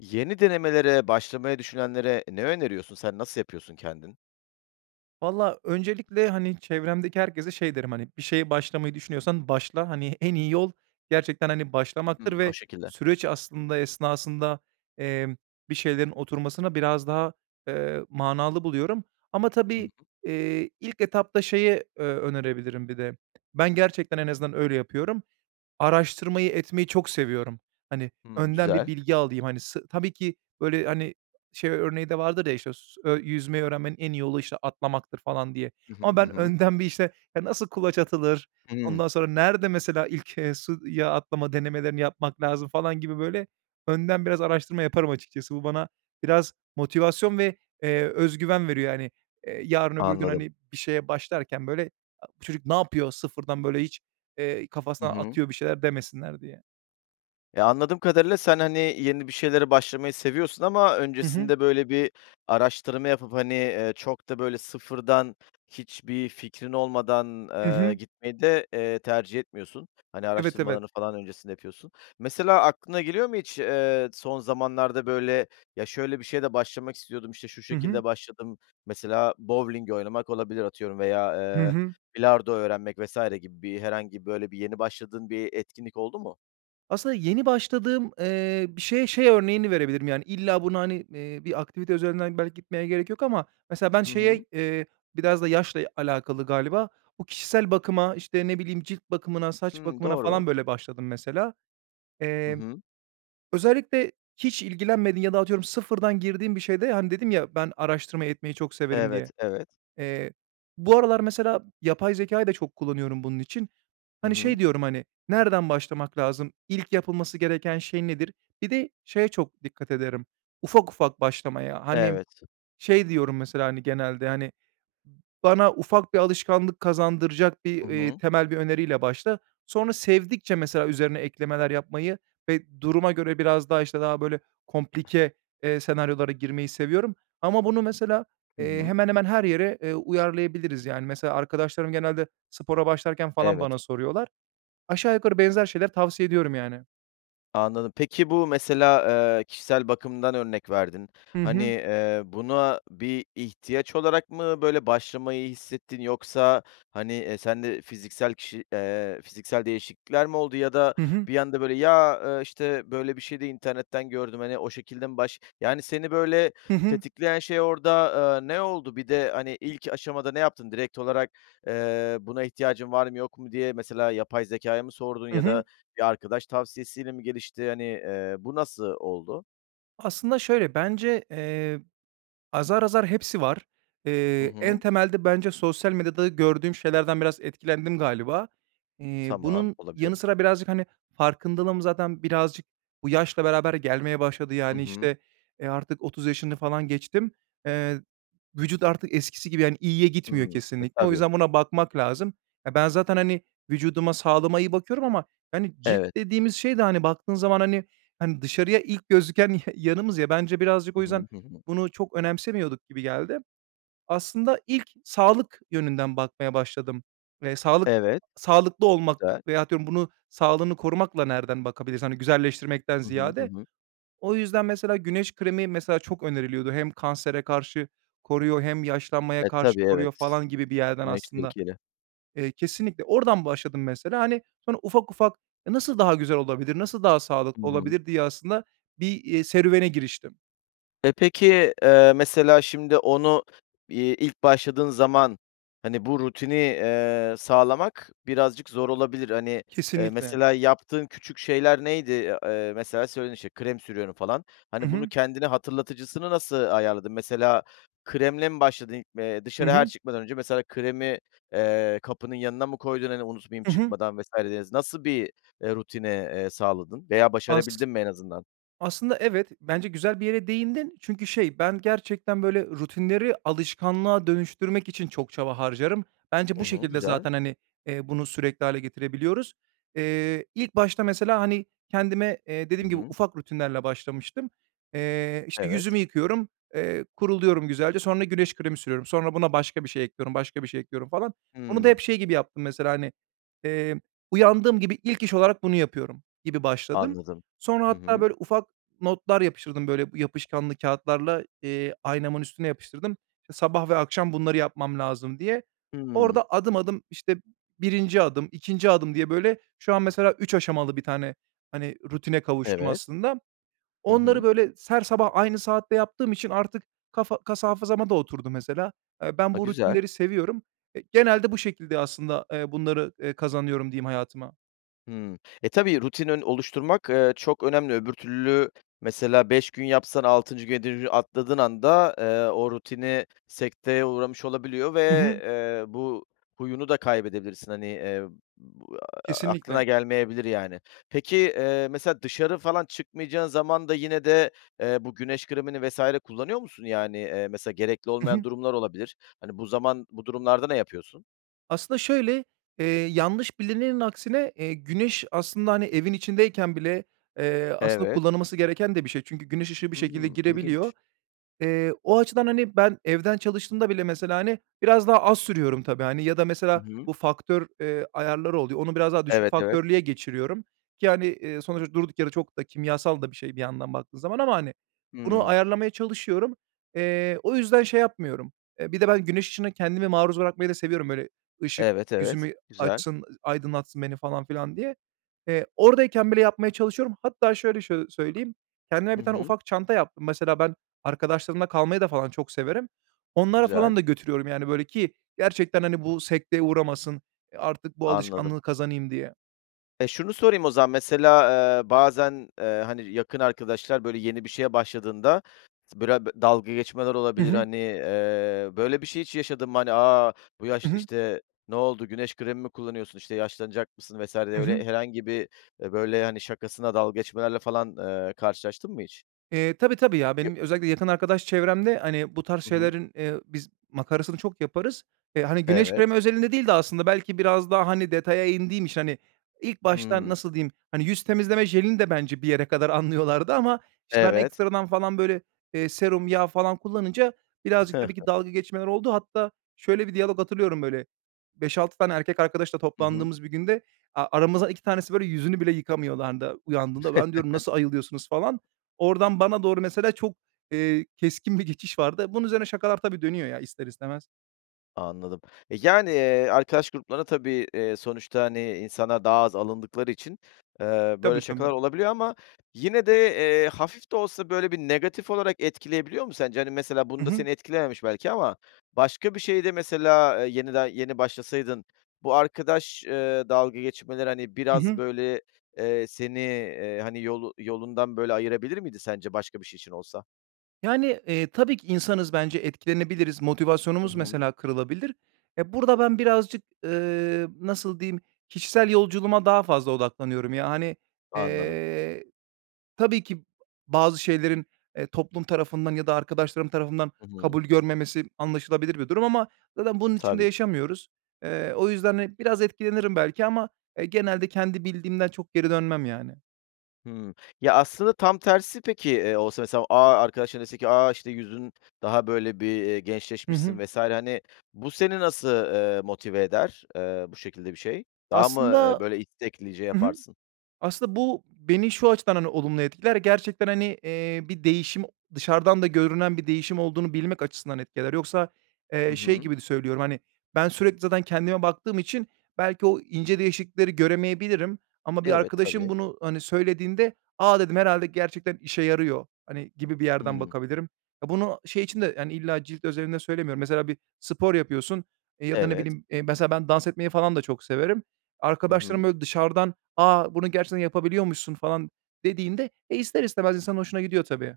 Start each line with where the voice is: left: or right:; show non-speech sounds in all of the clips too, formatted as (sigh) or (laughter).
left: Yeni denemelere başlamayı düşünenlere ne öneriyorsun, sen nasıl yapıyorsun kendin?
right: Valla, öncelikle, hani, çevremdeki herkese şey derim, hani, "Bir şeye başlamayı düşünüyorsan, başla." hani, en iyi yol gerçekten, hani, başlamaktır
left: Hımm, o
right: ve
left: şekilde.
right: süreç aslında esnasında, emm, bir şeylerin oturmasına biraz daha, eee, manalı buluyorum. Ama
left: Hı
right: tabii,
left: hı
right: eee, ilk etapta şeye, eee, önerebilirim bir de ben gerçekten en azından öyle yapıyorum. Araştırmayı, etmeyi çok seviyorum. Hani,
left: Hımm,
right: önden bir
left: güzel.
right: bilgi alayım, hani, sı tabii ki, böyle, hani, şey örneği de vardır ya, işte, s ö "Yüzmeyi öğrenmenin en iyi yolu, işte, atlamaktır." falan diye.
left: Hı hı,
right: Ama
left: hı
right: ben
left: hı.
right: önden bir, işte, ya, nasıl kulaç atılır,
left: Hımm.
right: ondan sonra nerede mesela ilk, eee, suya atlama denemelerini yapmak lazım falan gibi böyle önden biraz araştırma yaparım açıkçası. Bu bana biraz motivasyon ve, eee, öz güven veriyor, hani. Eee, yarın, öbür gün,
left: Anladım.
right: hani, bir şeye başlarken, böyle, a "Bu çocuk ne yapıyor? Sıfırdan, böyle, hiç, eee,
left: Hı
right: kafasından
left: hı.
right: atıyor bir şeyler." demesinler diye.
left: Eee, anladığım kadarıyla sen, hani, yeni bir şeylere başlamayı seviyorsun ama
right: Hı hı.
left: öncesinde, böyle, bir araştırma yapıp, hani, eee, çok da, böyle, sıfırdan, hiçbir fikrin olmadan,
right: Hı
left: eee,
right: hı.
left: gitmeyi de, eee, tercih etmiyorsun. Hani,
right: Evet, evet.
left: araştırmalarını falan öncesinde yapıyorsun. Mesela aklına geliyor mu hiç, eee, son zamanlarda, böyle, "Ya, şöyle bir şeye de başlamak istiyordum, işte şu
right: Hı hı.
left: şekilde başladım." mesela bovling oynamak olabilir, atıyorum veya,
right: Hı
left: eee,
right: hı.
left: bilardo öğrenmek vs. gibi bir herhangi bir, böyle, bir yeni başladığın bir etkinlik oldu mu?
right: Aslında yeni başladığım, eee, bir şeye şey örneğini verebilirim, yani, illa buna, hani, eee, bir aktivite üzerinden belki gitmeye gerek yok. Ama mesela ben
left: Hı hı.
right: şeye eee, biraz da yaşla alakalı galiba, bu kişisel bakıma, işte, ne bileyim, cilt bakımına, saç
left: Hımm,
right: bakımına
left: doğru.
right: falan, böyle, başladım mesela.
left: Hı
right: Emm,
left: hı.
right: özellikle hiç ilgilenmediğin ya da atıyorum sıfırdan girdiğin bir şeyde, hani, dedim ya, "Ben araştırma etmeyi çok severim."
left: Evet,
right: diye.
left: evet.
right: Eee, bu aralar mesela yapay zekâyı da çok kullanıyorum bunun için.
left: Hı
right: Hani, şey
left: hı.
right: diyorum, hani, "Nereden başlamak lazım, ilk yapılması gereken şey nedir?" Bir de şeye çok dikkat ederim, ufak ufak başlamaya. Hani,
left: Evet.
right: şey diyorum mesela, hani, genelde, hani, "Bana ufak bir alışkanlık kazandıracak bir,
left: Hı
right: eee,
left: hı.
right: temel bir öneriyle başla." Sonra sevdikçe mesela üzerine eklemeler yapmayı ve duruma göre biraz daha, işte, daha, böyle, komplike, eee, senaryolara girmeyi seviyorum. Ama bunu mesela,
left: Hı
right: eee,
left: hı.
right: hemen hemen her yere, eee, uyarlayabiliriz, yani. Mesela arkadaşlarım genelde spora başlarken falan
left: Evet.
right: bana soruyorlar. Aşağı yukarı benzer şeyler tavsiye ediyorum, yani.
left: Anladım. Peki, bu mesela, eee, kişisel bakımdan örnek verdin.
right: Hı
left: Hani,
right: hı.
left: eee, buna bir ihtiyaç olarak mı böyle başlamayı hissettin yoksa, hani, eee, sen de fiziksel kişi, eee, fiziksel değişiklikler mi oldu ya da
right: Hı hı.
left: bir anda, böyle, ya, eee, işte, böyle, bir şeyde internetten gördüm, hani, o şekilde mi baş yani, seni böyle
right: Hı hı.
left: tetikleyen şey orada, eee, ne oldu? Bir de, hani, ilk aşamada ne yaptın? Direkt olarak, eee, buna ihtiyacın var mı yok mu diye mesela yapay zekâya mı sordun
right: Hı
left: ya
right: hı.
left: da bir arkadaş tavsiyesiyle mi gelişti? Hani, eee, bu nasıl oldu?
right: Aslında şöyle bence, eee, azar, azar hepsi var.
left: Hı
right: Eee, en
left: hı.
right: temelde bence sosyal medyada gördüğüm şeylerden biraz etkilendim galiba. Eee,
left: Tamam,
right: bunun
left: olabilir.
right: yanı sıra birazcık, hani, farkındalığım zaten birazcık bu yaşla beraber gelmeye başladı.
left: Hı
right: Yani,
left: hı.
right: işte, eee, artık 30 yaşını falan geçtim. Eee, vücut artık eskisi gibi, yani, iyiye gitmiyor
left: Hımm. E,
right: kesinlikle o
left: tabii.
right: yüzden buna bakmak lazım. Eee, ben zaten, hani, vücuduma, sağlığıma iyi bakıyorum ama, hani, cilt
left: Evet.
right: dediğimiz şey de, hani, baktığın zaman, hani, hani, dışarıya ilk gözüken ya yanımız ya bence birazcık
left: Hı
right: o
left: hı,
right: yüzden
left: hı hı.
right: bunu çok önemsemiyorduk gibi geldi. Aslında ilk sağlık yönünden bakmaya başladım ve sağlık
left: Evet.
right: sağlıklı olmak
left: Güzel.
right: veyahut diyorum bunun sağlığını korumakla nereden bakabiliriz, hani, güzelleştirmekten
left: Hı hı, hı
right: ziyade.
left: hı.
right: O yüzden mesela güneş kremi, mesela, çok öneriliyordu hem kansere karşı koruyor hem yaşlanmaya
left: E,
right: karşı
left: tabii,
right: koruyor
left: evet.
right: falan gibi bir yerden
left: Güneş
right: aslında.
left: tehlikeli.
right: Eee, kesinlikle oradan başladım mesela, hani, sonra ufak, ufak, eee, nasıl daha güzel olabilir, nasıl daha
left: Hı
right: sağlıklı
left: hı.
right: olabilir diye aslında bir, eee, serüvene giriştim.
left: Eee, peki, eee, mesela şimdi onu, iii, ilk başladığın zaman, hani, bu rutini, eee, sağlamak birazcık zor olabilir. Hani, eee,
right: Kesinlikle.
left: mesela yaptığın küçük şeyler neydi? Eee, mesela söyledin, işte, "krem sürüyorum" falan.
right: Hı
left: Hani, bunu
right: hı.
left: kendine hatırlatıcısını nasıl ayarladın? Mesela kremle mi başladın? Eee,
right: Hı
left: dışarıya her
right: hı.
left: çıkmadan önce mesela kremi, eee, kapının yanına mı koydun, hani, unutmayayım
right: Hı hı.
left: çıkmadan vs. dediniz. Nasıl bir, eee, rutine, eee, sağladın veya
right: As
left: başarabildin mi en azından?
right: aslında evet, bence güzel bir yere değindin çünkü şey, ben gerçekten böyle rutinleri alışkanlığa dönüştürmek için çok çaba harcarım. Bence
left: Hı
right: bu
left: hı,
right: şekilde
left: güzel.
right: zaten, hani, eee, bunu sürekli hâle getirebiliyoruz. Eee, ilk başta mesela, hani, kendime, eee,
left: Hı
right: dediğim gibi
left: hı.
right: ufak rutinlerle başlamıştım. Eee, işte,
left: Evet.
right: yüzümü yıkıyorum, eee, kuruluyorum güzelce, sonra güneş kremi sürüyorum, sonra buna başka bir şey ekliyorum, başka bir şey ekliyorum falan. Onu da
left: Hıı.
right: hep şey gibi yaptım mesela, hani, eee, uyandığım gibi ilk iş olarak bunu yapıyorum gibi başladım.
left: Anladım,
right: Sonra
left: hı
right: hatta,
left: hı.
right: böyle, ufak notlar yapıştırdım, böyle, yapışkanlı kâğıtlarla, eee, aynamın üstüne yapıştırdım, iii, sabah ve akşam bunları yapmam lazım diye.
left: Hıı.
right: Orada adım adım, işte, 1'inci adım, 2'nci adım diye, böyle, şu an mesela 3 aşamalı bir tane, hani, rutine kavuştum
left: Evet.
right: aslında.
left: Hı
right: Onları,
left: hı.
right: böyle, se her sabah aynı saatte yaptığım için artık kafa kas hafızama da oturdu mesela. Eee, ben
left: Ha,
right: bu
left: güzel.
right: rutinleri seviyorum, eee, genelde bu şekilde aslında, eee, bunları, eee, kazanıyorum diyeyim hayatıma.
left: Hımm. E, tabii, rutinin oluşturmak, eee, çok önemli. Öbür türlü mesela 5 gün yapsan, 6'ncı günü (unintelligible) atladığın anda, eee, o rutini sekteye uğramış olabiliyor ve,
right: Hı hı.
left: eee, bu huyunu da kaybedebilirsin. Hani, eee, b eee, aklına
right: Kesinlikle.
left: gelmeyebilir, yani. Peki, eee, mesela dışarı falan çıkmayacağın zaman da yine de, eee, bu güneş kremini vs. kullanıyor musun, yani? Eee, mesela gerekli
right: Hı
left: olmayan
right: hı.
left: durumlar olabilir. Hani, bu zaman, bu durumlarda ne yapıyorsun?
right: Aslında şöyle, eee, yanlış bilinenin aksine, eee, güneş aslında, hani, evin içindeyken bile, eee, aslında
left: Evet.
right: kullanılması gereken de bir şey. Çünkü güneş ışığı bir şekilde
left: Hımm,
right: girebiliyor.
left: ilginç.
right: Eee, o açıdan, hani, ben evden çalıştığımda bile mesela, hani, biraz daha az sürüyorum tabii, hani, ya da
left: Hı
right: mesela
left: hı.
right: bu faktör, eee, ayarları oluyor, onu biraz daha düşük
left: Evet, evet.
right: faktörlüye geçiriyorum ki, hani, eee, sonuçta durduk yere çok da kimyasal da bir şey bir yandan baktığın zaman ama, hani, bunu
left: Hımm.
right: ayarlamaya çalışıyorum. Eee, o yüzden şey yapmıyorum. Eee, bir de ben güneş ışığına kendimi maruz bırakmayı da seviyorum, böyle, ışık
left: Evet, evet.
right: yüzümü
left: Güzel.
right: açsın, aydınlatsın beni, falan filan diye. Eee, oradayken bile yapmaya çalışıyorum. Hatta şöyle şöy söyleyeyim, kendime
left: Hı
right: 1 tane
left: hı.
right: ufak çanta yaptım. Mesela ben arkadaşlarımla kalmayı da falan çok severim. Onlara
left: Güzel.
right: falan da götürüyorum, yani, böyle, ki gerçekten, hani, bu sekteye uğramasın, eee, artık bu
left: Anladım.
right: alışkanlığı kazanayım diye.
left: Eee, şunu sorayım o zaman, mesela, eee, bazen, eee, hani, yakın arkadaşlar, böyle, yeni bir şeye başladığında s bıra böyle, dalga geçmeler
right: Hı
left: olabilir,
right: hı.
left: hani. Eee, böyle bir şey hiç yaşadın mı, hani? A, bu
right: Hı
left: yaşta,
right: hı.
left: işte, ne oldu, güneş kremi mi kullanıyorsun, işte, yaşlanacak mısın vs. diye
right: Hı hı.
left: öyle herhangi bir, eee, böyle, hani, şakasına dalga geçmelerle falan, eee, karşılaştın mı hiç?
right: Eee, tabii, tabii, ya,
left: (unintelligible)
right: benim özellikle yakın arkadaş çevremde, hani, bu tarz
left: Hı hı.
right: şeylerin, eee, biz makarasını çok yaparız. Eee, hani, güneş
left: Evet.
right: kremi özelinde değil de aslında belki biraz daha, hani, detaya indiğim için hani, ilk başta
left: Hımm.
right: nasıl diyeyim, hani, yüz temizleme jelini de bence bir yere kadar anlıyorlardı ama, işte, ben
left: Evet.
right: ekstradan falan, böyle, eee, serum, yağ falan kullanınca birazcık tabii ki
left: (chuckles)
right: dalga geçmeler oldu. Hatta şöyle bir diyalog hatırlıyorum, böyle, 5-6 tane erkek arkadaşla
left: Hı hı.
right: toplandığımız bir günde, a aramızdan 2 tanesi, böyle, yüzünü bile yıkamıyorlardı uyandığında. Ben diyorum, “Nasıl
left: (chuckles)
right: ayılıyorsunuz?” falan. Oradan bana doğru mesela çok, eee, keskin bir geçiş vardı. Bunun üzerine şakalar, tabii, dönüyor ya ister istemez.
left: Anladım. E, yani, eee, arkadaş gruplarında tabii, eee, sonuçta, hani, insanlar daha az alındıkları için, eee,
right: Tabii,
left: böyle şakalar
right: tabii.
left: olabiliyor ama yine de, eee, hafif de olsa böyle bir negatif olarak etkileyebiliyor mu sence? Hani, mesela
right: Hı
left: bunda
right: hı.
left: seni etkilememiş belki ama başka bir şeyde mesela, eee, yenide yeni başlasaydın bu arkadaş, eee, dalga geçmeleri, hani,
right: Hı
left: biraz
right: hı.
left: böyle, eee, seni, eee, hani, yolu yolundan böyle ayırabilir miydi sence başka bir şey için olsa?
right: Yani, eee, tabii ki insanız bence etkilenebiliriz,
left: Hı
right: motivasyonumuz
left: hı.
right: mesela kırılabilir. Ya burada, ben birazcık, eee, nasıl diyeyim? Kişisel yolculuğuma daha fazla odaklanıyorum ya hani,
left: Anladım.
right: eee, tabii ki bazı şeylerin, eee, toplum tarafından ya da arkadaşlarım tarafından
left: Hı hı.
right: kabul görmemesi anlaşılabilir bir durum ama zaten bunun için
left: Tabii
right: de
left: ki.
right: yaşamıyoruz. Eee, o yüzden, hani, biraz etkilenirim belki ama, eee, genelde kendi bildiğimden çok geri dönmem yani.
left: Hımm. Ya aslında, tam tersi peki, eee, olsa mesela, "A!" arkadaşların dese ki "A, işte, yüzün daha böyle bir, eee,
right: Hı
left: gençleşmişsin
right: hı.
left: vs." hani, bu seni nasıl, eee, motive eder, eee, bu şekilde bir şey? Daha mı, eee,
right: Aslında
left: böyle isteklice
right: Hı hı.
left: yaparsın?
right: Aslında bu, beni şu açıdan, hani, olumlu etkiler ya gerçekten, hani, eee, bir değişim o dışarıdan da görünen bir değişim olduğunu bilmek açısından etkiler. Yoksa,
left: Hı
right: eee, şey
left: hı.
right: gibi de söylüyorum, hani, ben, sürekli zaten kendime baktığım için belki o ince değişiklikleri göremeyebilirim ama bir
left: Evet,
right: arkadaşım
left: tabii.
right: bunu, hani, söylediğinde, "A!" dedim, "Herhâlde gerçekten işe yarıyor" hani, gibi bir yerden
left: Hıı.
right: bakabilirim. Ya, bunu şey için de, yani, illa cilt özelinde söylemiyorum, mesela bir spor yapıyorsun, eee, ya da ne
left: Evet.
right: bileyim, eee, mesela ben dans etmeyi falan da çok severim.
left: Hı
right: Arkadaşlarım
left: hı.
right: böyle dışarıdan, "A, bunu gerçekten yapabiliyormuşsun" falan dediğinde e, ister istemez insanın hoşuna gidiyor tabii.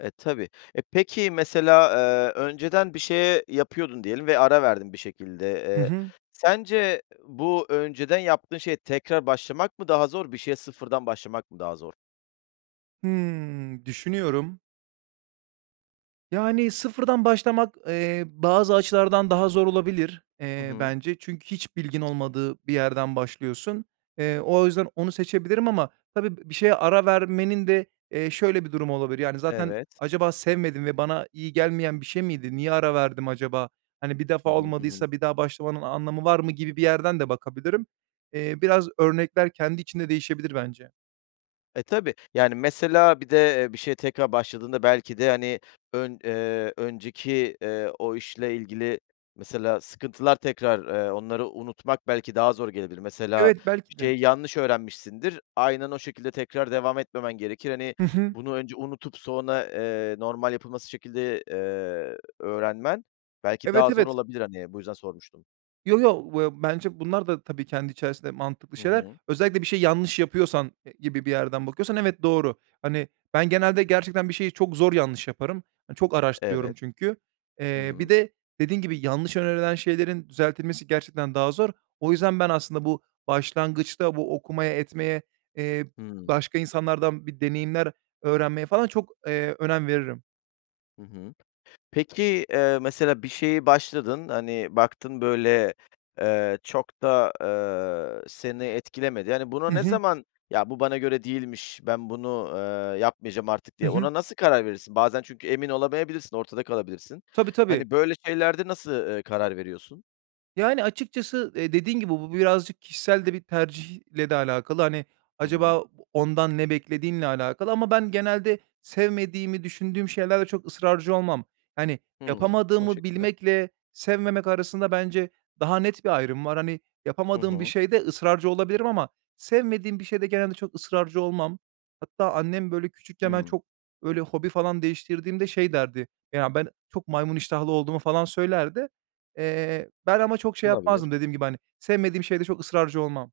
left: E, tabii. E, peki, mesela, eee, önceden bir şey, eee, yapıyordun diyelim ve ara verdin bir şekilde,
right: Hı
left: eee,
right: hı.
left: sence bu önceden yaptığın şeye tekrar başlamak mı daha zor? Bir şeye sıfırdan başlamak mı daha zor?
right: Hımm, düşünüyorum. Yani, sıfırdan başlamak, eee, bazı açılardan daha zor olabilir,
left: Hı
right: eee,
left: hı.
right: bence. Çünkü hiç bilgin olmadığı bir yerden başlıyorsun. Eee, o yüzden onu seçebilirim ama tabii b bir şeye ara vermenin de, eee, şöyle bir durumu olabilir. Yani, zaten
left: Evet.
right: "Acaba sevmedim ve bana iyi gelmeyen bir şey miydi? Niye ara verdim acaba? Hani, bir defa
left: Hı hı. Hı hı.
right: olmadıysa bir daha başlamanın anlamı var mı?" gibi bir yerden de bakabilirim. Eee, biraz örnekler kendi içinde değişebilir bence.
left: E, tabii. Yani, mesela bir de, eee, bir şeye tekrar başladığında belki de, hani, ön eee, önceki, eee, o işle ilgili mesela sıkıntılar tekrar, eee, onları unutmak belki daha zor gelebilir. Mesela
right: Evet,
left: bir
right: belki de.
left: şeyi yanlış öğrenmişsindir. Aynen o şekilde tekrar devam etmemen gerekir. Hani,
right: Hı hı.
left: bunu önce unutup sonra, eee, normal yapılması şekilde, eee, öğrenmen belki
right: Evet,
left: daha zor
right: evet.
left: olabilir. Hani, bu yüzden sormuştum.
right: Yo, yo, vıya bence bunlar da tabii kendi içerisinde mantıklı
left: Hı
right: şeyler.
left: hı.
right: Özellikle bir şeyi yanlış yapıyorsan, eee, gibi bir yerden bakıyorsan evet doğru. Hani, ben, genelde gerçekten bir şeyi çok zor yanlış yaparım. Hani, çok araştırıyorum
left: Evet.
right: çünkü.
left: Hı
right: Eee, bir
left: hı.
right: de dediğin gibi, yanlış önerilen şeylerin düzeltilmesi gerçekten daha zor. O yüzden ben, aslında bu başlangıçta, bu okumaya, etmeye, eee,
left: Hıı.
right: başka insanlardan bir deneyimler öğrenmeye falan çok, eee, önem veririm.
left: Hı hı. Peki, eee, mesela bir şeye başladın, hani, baktın, böyle, eee, çok da, eee, seni etkilemedi. Yani, buna
right: Hı
left: ne
right: hı.
left: zaman, "Ya, bu bana göre değilmiş, ben bunu, eee, yapmayacağım artık"
right: Hı
left: diye
right: hı.
left: ona nasıl karar verirsin? Bazen çünkü emin olamayabilirsin, ortada kalabilirsin.
right: Tabii, tabii.
left: Hani, böyle şeylerde nasıl, ııı, karar veriyorsun?
right: Yani, açıkçası, eee, dediğin gibi, bu birazcık kişisel de bir tercihle de alakalı. Hani,
left: Hı
right: acaba
left: hı.
right: o ondan ne beklediğinle alakalı ama ben genelde sevmediğimi düşündüğüm şeylerde çok ısrarcı olmam. Hani,
left: Hıı. O
right: yapamadığımı
left: şekilde.
right: bilmekle sevmemek arasında bence daha net bir ayrım var. Hani,
left: Hı
right: yapamadığım bir
left: hı.
right: şeyde ısrarcı olabilirim ama sevmediğim bir şeyde genelde çok ısrarcı olmam. Hatta annem, böyle, küçükken ben
left: Hıı.
right: çok, böyle, hobi falan değiştirdiğimde şey derdi, ya, ben çok maymun iştahlı olduğumu falan söylerdi. Eee, ben ama çok şey
left: Olabilir.
right: yapmazdım dediğim gibi, hani, sevmediğim şeyde çok ısrarcı olmam.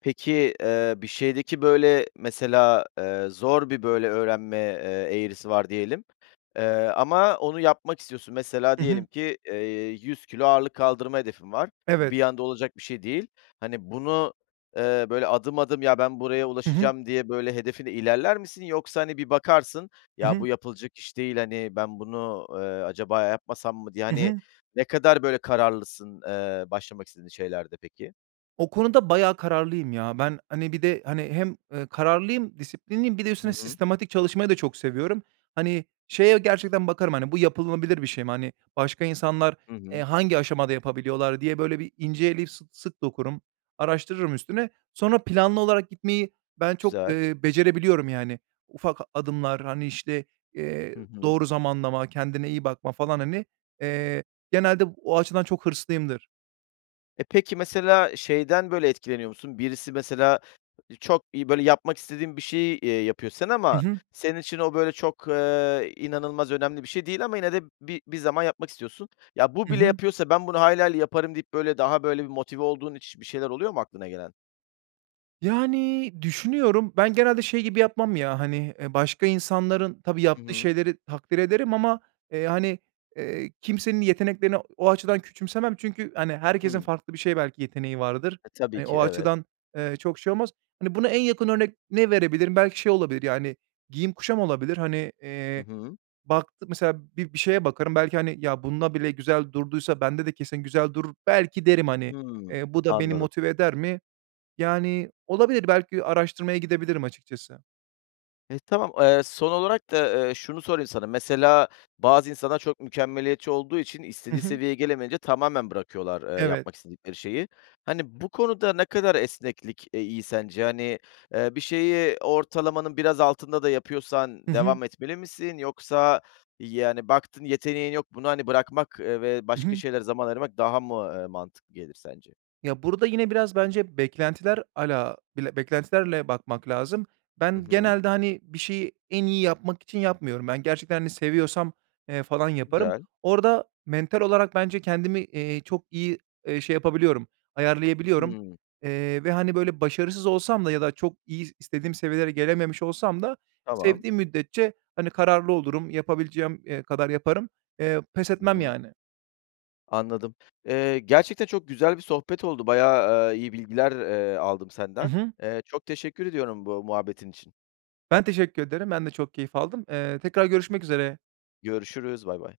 left: Peki, eee, bir şeydeki, böyle, mesela, eee, zor bir, böyle, öğrenme, eee, eğrisi var diyelim, eee, ama onu yapmak istiyorsun. Mesela,
right: Hı hı.
left: diyelim ki, eee, 100 kilo ağırlık kaldırma hedefin var. Bu
right: Evet.
left: bir anda olacak bir şey değil. Hani, bunu, eee, böyle, adım, adım, "Ya, ben buraya
right: Hı hı.
left: ulaşacağım." diye, böyle, hedefine ilerler misin, yoksa, hani, bir bakarsın,
right: Hı
left: "Ya,
right: hı.
left: bu yapılacak iş değil, hani, ben bunu, eee, acaba yapmasam mı?" diye,
right: Hı
left: hani,
right: hı.
left: ne kadar böyle kararlısın, eee, başlamak istediğin şeylerde, peki?
right: O konuda bayağı kararlıyım ya. Ben, hani, bir de, hani, hem, eee, kararlıyım, disiplinliyim, bir de
left: Hı
right: üstüne
left: hı.
right: sistematik çalışmayı da çok seviyorum. Hani, şeye gerçekten bakarım, hani, bu yapılabilir bir şey mi? Hani, başka insanlar,
left: Hı
right: eee,
left: hı.
right: hangi aşamada yapabiliyorlar diye, böyle, bir ince eleyip sı sık dokurum, araştırırım üstüne. Sonra, planlı olarak gitmeyi ben çok,
left: Güzel.
right: eee, becerebiliyorum, yani, ufak adımlar, hani, işte, eee,
left: Hı hı.
right: doğru zamanlama, kendine iyi bakma, falan, hani. Eee, genelde o açıdan çok hırslıyımdır.
left: E, peki, mesela, şeyden, böyle, etkileniyor musun? Birisi mesela i çok iyi, böyle, yapmak istediğin bir şeyi, eee, yapıyor, sen
right: Hı
left: ama
right: hı.
left: senin için o, böyle, çok, eee, inanılmaz önemli bir şey değil ama yine de bir bir zaman yapmak istiyorsun. "Ya, bu
right: Hı
left: bile
right: hı.
left: yapıyorsa ben bunu hayli hayli yaparım." deyip, böyle, daha, böyle, bir motive olduğun hiç bir şeyler oluyor mu aklına gelen?
right: Yani, düşünüyorum, ben genelde şey gibi yapmam ya, hani, eee, başka insanların, tabii
left: Hı
right: yaptığı
left: hı.
right: şeyleri takdir ederim ama, eee, hani, eee, kimsenin yeteneklerini o o açıdan küçümsemem çünkü, hani, herkesin
left: Hıı.
right: farklı bir şeye belki yeteneği vardır,
left: E, tabii
right: hani,
left: ki.
right: o
left: Evet.
right: açıdan, eee, çok şey olmaz. Hani, buna en yakın örnek ne verebilirim, belki şey olabilir, yani, giyim kuşam olabilir, hani,
left: Hı
right: eee,
left: hı.
right: baktı mesela bir bir şeye bakarım belki, hani, "Ya, bunda bile güzel durduysa bende de kesin güzel durur" belki derim, hani.
left: Hıı,
right: Eee, bu da beni
left: anladım.
right: motive eder mi? Yani, olabilir, belki araştırmaya gidebilirim açıkçası.
left: Eee, tamam. Eee, son olarak da, eee, şunu sorayım sana, mesela bazı insanlar çok mükemmeliyetçi olduğu için
right: Hı
left: istediği
right: hı.
left: seviyeye gelemeyince tamamen bırakıyorlar, eee,
right: Evet.
left: yapmak istedikleri şeyi. Hani, bu konuda ne kadar esneklik, eee, iyi sence? Hani, eee, bir şeyi ortalamanın biraz altında da
right: Hı
left: yapıyorsan
right: hı.
left: devam etmeli misin? Yoksa, yani, baktın, yeteneğin yok, bunu, hani, bırakmak, eee, ve
right: Hı
left: başka
right: hı.
left: şeylere zaman ayırmak daha mı, eee, mantıklı gelir sence?
right: Ya, burada yine biraz bence beklentiler ala bile beklentilerle bakmak lazım.
left: Hı
right: Ben,
left: hı.
right: genelde, hani, bir şeyi en iyi yapmak için yapmıyorum. Ben, gerçekten, hani, seviyorsam, eee, falan yaparım.
left: Güzel.
right: Orada mental olarak bence kendimi, eee, çok iyi, eee, şey yapabiliyorum, ayarlayabiliyorum.
left: Hıı.
right: Eee, ve, hani, böyle başarısız olsam da ya da çok iyi, istediğim seviyelere gelememiş olsam da
left: Tamam.
right: sevdiğim müddetçe, hani, kararlı olurum, yapabileceğim, eee, kadar yaparım. Eee, pes
left: Hı
right: etmem
left: hı.
right: yani.
left: Anladım. Eee, gerçekten çok güzel bir sohbet oldu, bayağı, eee, iyi bilgiler, eee, aldım
right: Hı
left: senden.
right: hı.
left: Eee, çok teşekkür ediyorum bu muhabbetin için.
right: Ben, teşekkür ederim. Ben de çok keyif aldım. Eee, tekrar görüşmek üzere.
left: Görüşürüz, baybay.